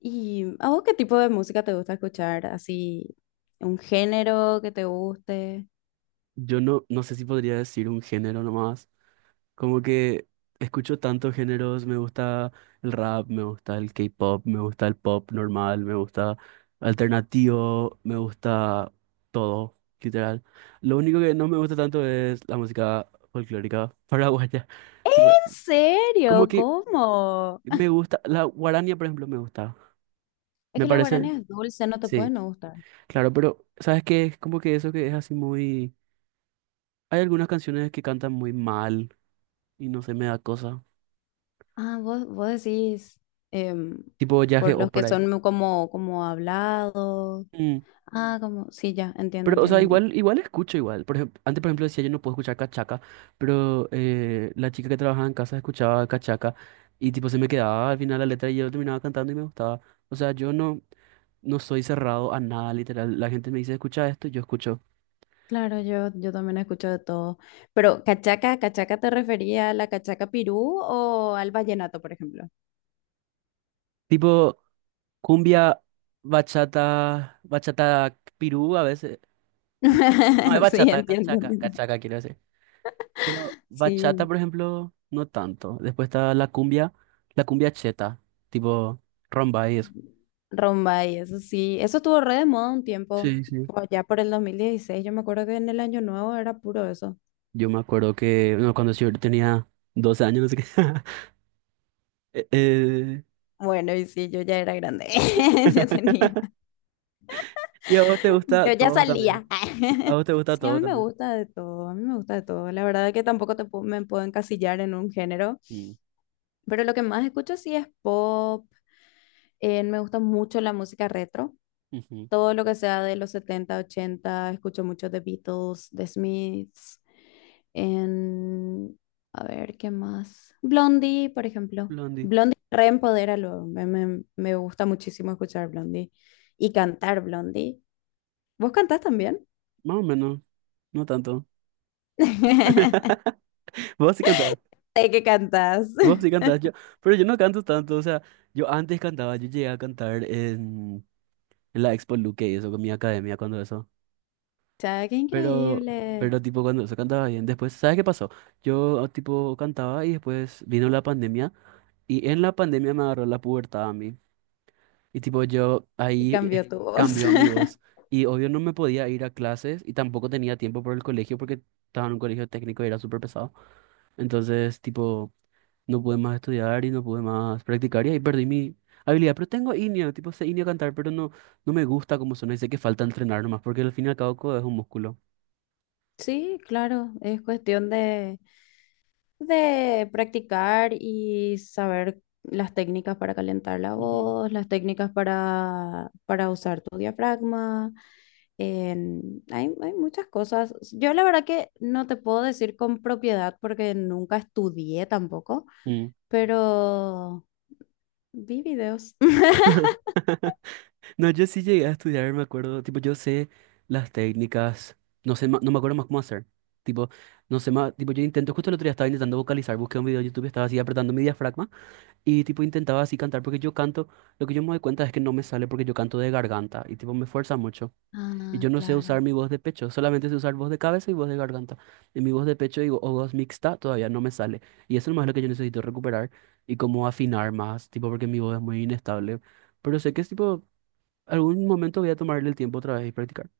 ¿Y a vos qué tipo de música te gusta escuchar? ¿Así un género que te guste? Yo no, no sé si podría decir un género nomás. Como que escucho tantos géneros, me gusta el rap, me gusta el K-pop, me gusta el pop normal, me gusta alternativo, me gusta todo, literal. Lo único que no me gusta tanto es la música folclórica paraguaya. Tipo, ¿En como serio? que ¿Cómo? me gusta, la guarania, por ejemplo, me gusta. Es ¿Me que la parece? guarana es dulce, no te puede Sí, no gustar. claro, pero ¿sabes qué? Es como que eso que es así muy. Hay algunas canciones que cantan muy mal y no se me da cosa. Ah, vos decís em, Tipo Yage por o los que por ahí. son como, como hablados. Mm. Ah, como, sí, ya, entiendo, Pero, o entiendo, sea, entiendo. igual escucho igual. Por ejemplo, antes, por ejemplo, decía yo no puedo escuchar cachaca, pero la chica que trabajaba en casa escuchaba cachaca y tipo se me quedaba al final la letra y yo terminaba cantando y me gustaba. O sea, yo no, no soy cerrado a nada, literal. La gente me dice, escucha esto, y yo escucho. Claro, yo también escucho de todo. Pero, ¿cachaca, cachaca te refería a la cachaca pirú o al vallenato, por ejemplo? Tipo cumbia, bachata, bachata pirú a veces. No, no es Sí, bachata, entiendo, cachaca, entiendo. cachaca quiero decir. Pero bachata, Sí. por ejemplo, no tanto. Después está la cumbia cheta, tipo rumba y eso. Rombay, eso sí, eso estuvo re de moda un tiempo, Sí, sí. por allá por el 2016. Yo me acuerdo que en el año nuevo era puro eso. Yo me acuerdo que no, cuando yo tenía 12 años, no sé qué. Eh, eh, Bueno, y sí, yo ya era grande, yo tenía, Y a vos te gusta yo ya todo también. salía. A vos te gusta Sí, a todo mí me también. gusta de todo, a mí me gusta de todo. La verdad que tampoco me puedo encasillar en un género, Mm, pero lo que más escucho sí es pop, me gusta mucho la música retro, ujú. todo lo que sea de los 70 80. Escucho mucho de Beatles, de Smiths. En, a ver, ¿qué más? Blondie, por ejemplo. Blondie. Blondie reempodera. Me gusta muchísimo escuchar Blondie y cantar Blondie. ¿Vos cantás también? Más o menos, no tanto. Vos sí cantabas. Sé que cantás. Vos sí cantabas. Pero yo no canto tanto. O sea, yo antes cantaba, yo llegué a cantar en la Expo Luque y eso con mi academia cuando eso. Ya, qué Pero, increíble. pero tipo cuando se cantaba bien, después, ¿sabes qué pasó? Yo tipo cantaba y después vino la pandemia y en la pandemia me agarró la pubertad a mí. Y tipo yo Y ahí cambió tu sí voz. cambió mi voz. Y obvio no me podía ir a clases y tampoco tenía tiempo por el colegio porque estaba en un colegio técnico y era súper pesado. Entonces, tipo, no pude más estudiar y no pude más practicar y ahí perdí mi habilidad. Pero tengo inio, tipo, sé inio cantar, pero no, no me gusta cómo suena y sé que falta entrenar nomás porque al fin y al cabo codo es un músculo. Sí, claro, es cuestión de practicar y saber las técnicas para calentar la voz, las técnicas para usar tu diafragma. Hay, hay muchas cosas. Yo la verdad que no te puedo decir con propiedad porque nunca estudié tampoco, Ujú. pero vi videos. No, yo sí llegué a estudiar, me acuerdo, tipo, yo sé las técnicas, no sé, no me acuerdo más cómo hacer. Tipo, no sé más, tipo, yo intento, justo el otro día estaba intentando vocalizar, busqué un video de YouTube, estaba así apretando mi diafragma y tipo intentaba así cantar porque yo canto, lo que yo me doy cuenta es que no me sale porque yo canto de garganta y tipo me fuerza mucho. Y Ah, yo no sé usar claro. mi voz de pecho, solamente sé usar voz de cabeza y voz de garganta. Y mi voz de pecho y, o voz mixta todavía no me sale. Y eso nomás es más lo que yo necesito recuperar y como afinar más, tipo, porque mi voz es muy inestable. Pero sé que es tipo, algún momento voy a tomarle el tiempo otra vez y practicar.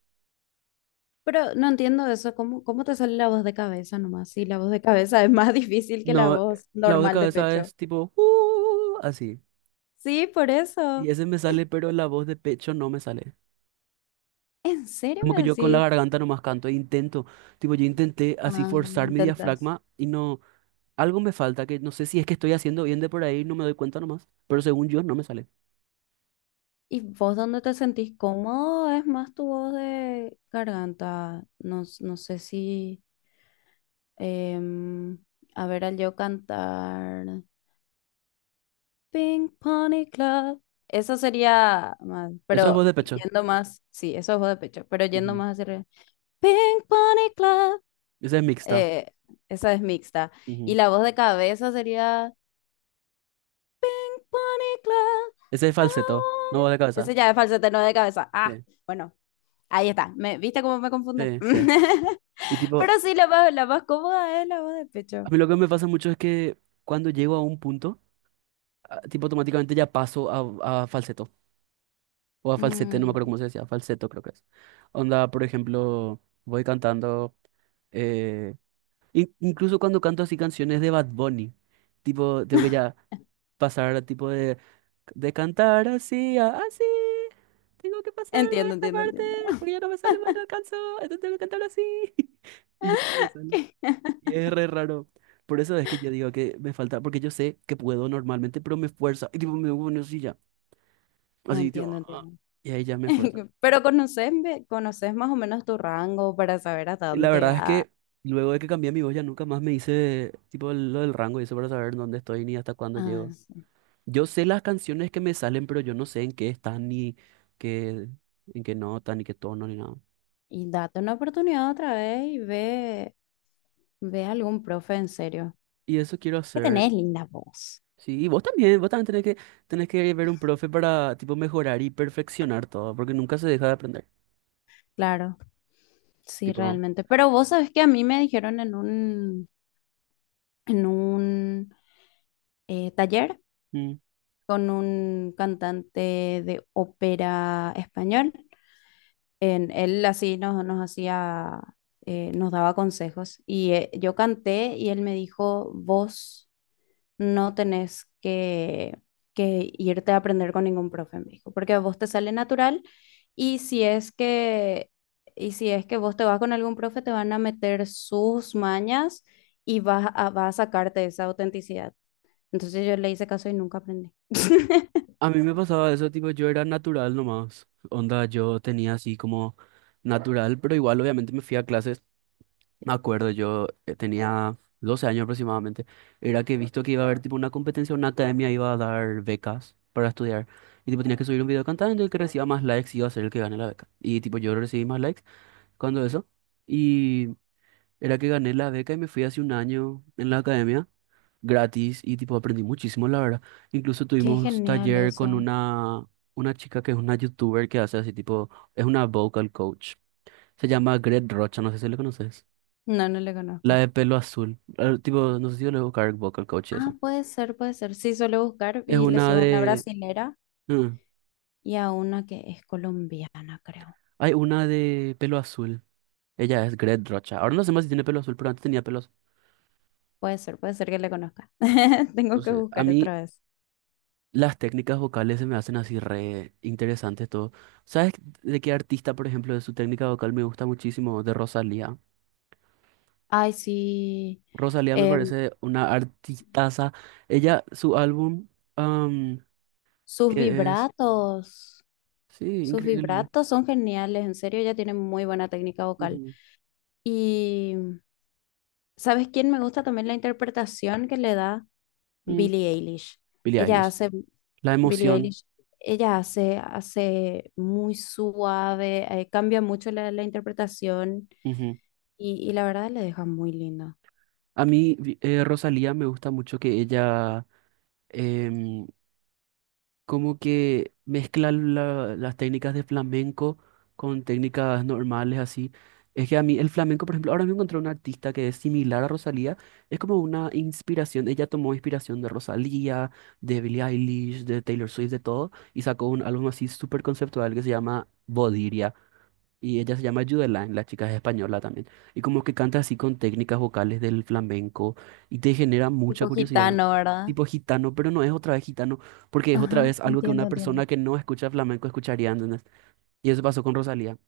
Pero no entiendo eso, ¿cómo, cómo te sale la voz de cabeza nomás? Sí, la voz de cabeza es más difícil que la No, voz la voz de normal de cabeza pecho. es tipo, así. Sí, por Y eso. ese me sale, pero la voz de pecho no me sale. ¿En serio Como que me yo con la decís? garganta nomás canto e intento, tipo, yo intenté así Ah, forzar mi intentas. diafragma y no. Algo me falta que no sé si es que estoy haciendo bien de por ahí, no me doy cuenta nomás, pero según yo no me sale. ¿Y vos dónde te sentís cómodo? Es más tu voz de garganta. No, no sé si... em, a ver, al yo cantar... Pink Pony Club. Eso sería más, Eso es voz pero de pecho. yendo más... Sí, eso es voz de pecho, pero yendo Ujú. más hacia arriba. Pink Pony Club. Ese es mixta. eh, esa es mixta. Y Ujú. la voz de cabeza sería... Bunny Club. Ese es falseto, no voz de cabeza. Ese ya es falsete, no de cabeza. Ah, Sí, bueno, ahí está. ¿Viste cómo me confunde? sí, sí. Y tipo, Pero sí, la más cómoda es la voz de pecho. a mí lo que me pasa mucho es que cuando llego a un punto, ah, tipo automáticamente ya paso a falseto o a falsete, no me acuerdo Mm. cómo se decía, falseto creo que es. Onda, por ejemplo, voy cantando, eh, incluso cuando canto así canciones de Bad Bunny, tipo, tengo que ya pasar tipo de cantar así, así. Tengo que pasar a Entiendo, esta entiendo, parte entiendo. porque ya no me sale más y no alcanzo. Entonces tengo que cantar así. Y ya no me sale. Y es re raro. Por eso es que yo digo que me falta, porque yo sé que puedo normalmente, pero me esfuerza. Y tipo, me pongo así ya. Así, tipo, Entiendo, ah, entiendo. y ahí ya me esfuerza. Pero conoces, conoces más o menos tu rango para saber hasta Y dónde la verdad es llegas. que luego de que cambié mi voz ya nunca más me hice tipo lo del rango y eso para saber dónde estoy ni hasta cuándo Ah, llego. sí. Yo sé las canciones que me salen, pero yo no sé en qué están ni qué, en qué nota, ni qué tono, ni nada. Y date una oportunidad otra vez y ve a algún profe en serio. Y eso quiero Que hacer. tenés linda voz. Sí, y vos también, tenés que ver un profe para, tipo, mejorar y perfeccionar todo, porque nunca se deja de aprender. Claro. Sí, Tipo, realmente. Pero vos sabés que a mí me dijeron en en un taller mm. con un cantante de ópera español. Él así nos hacía, nos daba consejos. Y yo canté y él me dijo, vos no tenés que irte a aprender con ningún profe, me dijo, porque a vos te sale natural y y si es que vos te vas con algún profe, te van a meter sus mañas y vas a sacarte esa autenticidad. Entonces yo le hice caso y nunca aprendí. A mí me pasaba eso, tipo, yo era natural nomás. Onda, yo tenía así como natural, pero igual obviamente me fui a clases. Me acuerdo, yo tenía 12 años aproximadamente. Era que visto que iba a haber tipo una competencia, una academia iba a dar becas para estudiar. Y tipo tenía que subir un video cantando y el que reciba más likes iba a ser el que gane la beca. Y tipo yo recibí más likes cuando eso. Y era que gané la beca y me fui hace un año en la academia gratis y tipo aprendí muchísimo, la verdad. Incluso Qué tuvimos genial taller con eso. una chica que es una youtuber que hace así tipo, es una vocal coach. Se llama Gret Rocha, no sé si le conoces. No, no le La conozco. de pelo azul. Tipo, no sé si yo le voy a buscar vocal coach y Ah, eso. puede ser, puede ser. Sí, suelo buscar Es y les una iba a una de. brasilera Mm. y a una que es colombiana, creo. Hay una de pelo azul. Ella es Gret Rocha. Ahora no sé más si tiene pelo azul, pero antes tenía pelo azul. Puede ser que le conozca. No Tengo que sé. A buscar mí otra vez. las técnicas vocales se me hacen así re interesantes todo. ¿Sabes de qué artista, por ejemplo, de su técnica vocal me gusta muchísimo? De Rosalía. Ay, sí. Rosalía me Em, parece una artistaza. Ella, su álbum, am, sus que es, vibratos, sí, sus increíble. vibratos son geniales, en serio, ella tiene muy buena técnica vocal. Ujú. Y ¿sabes quién me gusta también la interpretación que le da? Mm. Billie Eilish. Billie Ella Eilish. hace, La Billie emoción. Eilish, ella hace, hace muy suave, cambia mucho la interpretación Ujú. Y la verdad le deja muy linda. A mí, Rosalía me gusta mucho que ella em, como que mezcla las técnicas de flamenco con técnicas normales así. Es que a mí el flamenco, por ejemplo, ahora me encontré una artista que es similar a Rosalía, es como una inspiración, ella tomó inspiración de Rosalía, de Billie Eilish, de Taylor Swift, de todo, y sacó un álbum así súper conceptual que se llama Bodiria, y ella se llama Judeline, la chica es española también. Y como que canta así con técnicas vocales del flamenco y te genera mucha Tipo curiosidad. gitano, ¿verdad? Tipo gitano, pero no es otra vez gitano, porque es otra Ajá, vez algo que entiendo, una persona entiendo. que no escucha flamenco escucharía, ¿entendés? Y eso pasó con Rosalía.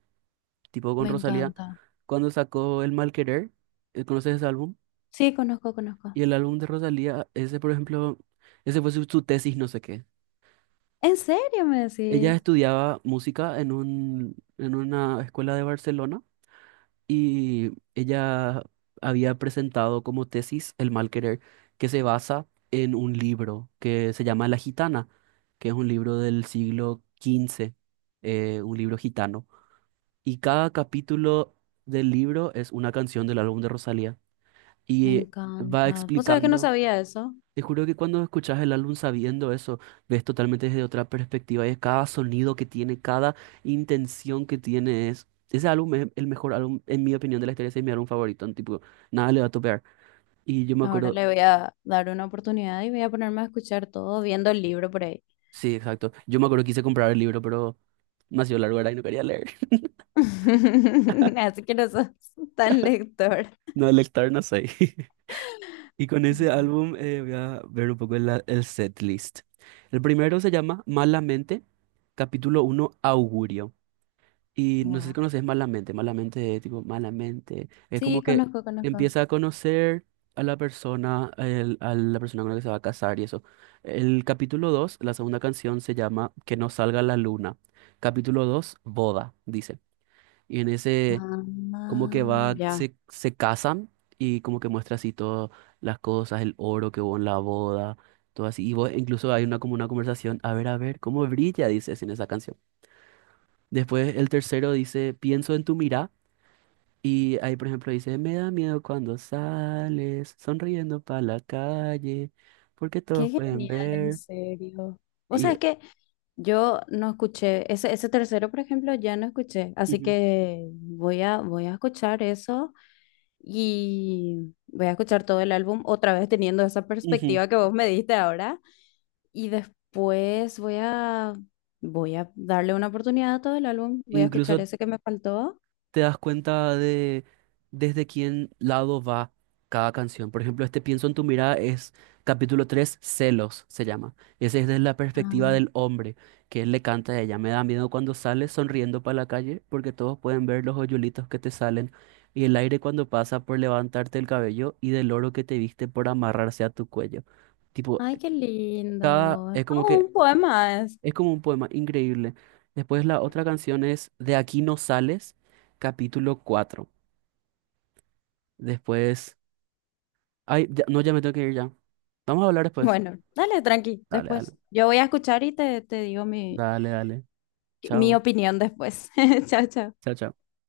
Tipo con Me Rosalía, encanta. cuando sacó El Mal Querer, ¿conoces ese álbum? Sí, conozco, conozco. Y el álbum de Rosalía, ese por ejemplo, ese fue su, tesis, no sé qué. ¿En serio me Ella decís? estudiaba música en un, en una escuela de Barcelona y ella había presentado como tesis El mal querer, que se basa en un libro que se llama La Gitana, que es un libro del siglo XV, un libro gitano. Y cada capítulo del libro es una canción del álbum de Rosalía Me y va encanta. Vos sabés que no explicando. sabía eso. Te juro que cuando escuchas el álbum sabiendo eso, ves totalmente desde otra perspectiva y es cada sonido que tiene, cada intención que tiene es. Ese álbum es el mejor álbum, en mi opinión, de la historia, ese es mi álbum favorito, en tipo, nada le va a topear. Y yo me Ahora acuerdo, le voy a dar una oportunidad y voy a ponerme a escuchar todo viendo el libro por ahí. sí, exacto, yo me acuerdo que quise comprar el libro, pero demasiado largo era y no quería leer. Así que no sos tan lector. No, el no sé. Y con ese Bueno, álbum voy a ver un poco el set list. El primero se llama Malamente, capítulo uno, Augurio. Y no sé si guau. conoces Malamente, Malamente, tipo, Malamente. Es como Sí, que conozco, conozco. empieza a conocer a la persona, a la persona con la que se va a casar y eso. El capítulo 2 la segunda canción se llama Que no salga la luna. Capítulo 2 boda, dice. Y en ese, como que Ah, va, ya. se casan y como que muestra así todas las cosas, el oro que hubo en la boda, todo así. Y incluso hay una, como una conversación, a ver, cómo brilla, dices en esa canción. Después el tercero dice, pienso en tu mirada. Y ahí, por ejemplo, dice, me da miedo cuando sales sonriendo para la calle, porque Qué todos pueden genial, en ver. serio. O sea, es Y que yo no escuché, ese tercero, por ejemplo, ya no escuché, así Ujú, que voy voy a escuchar eso y voy a escuchar todo el álbum otra vez teniendo esa ujú. perspectiva que vos me diste ahora. Y después voy voy a darle una oportunidad a todo el álbum. Voy a escuchar Incluso ese que me faltó. te das cuenta de desde quién lado va cada canción. Por ejemplo, este Pienso en tu mirada es capítulo 3 Celos se llama. Ese es desde la perspectiva Ah, del hombre, que él le canta a ella. Me da miedo cuando sales sonriendo para la calle porque todos pueden ver los hoyuelitos que te salen y el aire cuando pasa por levantarte el cabello y del oro que te viste por amarrarse a tu cuello. Tipo, ay, qué lindo. Es es como todo que un poema es. es como un poema increíble. Después la otra canción es De aquí no sales, capítulo 4 Después. Ay, no, ya me tengo que ir ya. Vamos a hablar después. Bueno, dale, tranqui, Dale, después. dale. Yo voy a escuchar y te digo mi, Dale, dale. mi Chao. opinión después. Chao, chao. Chao, chao.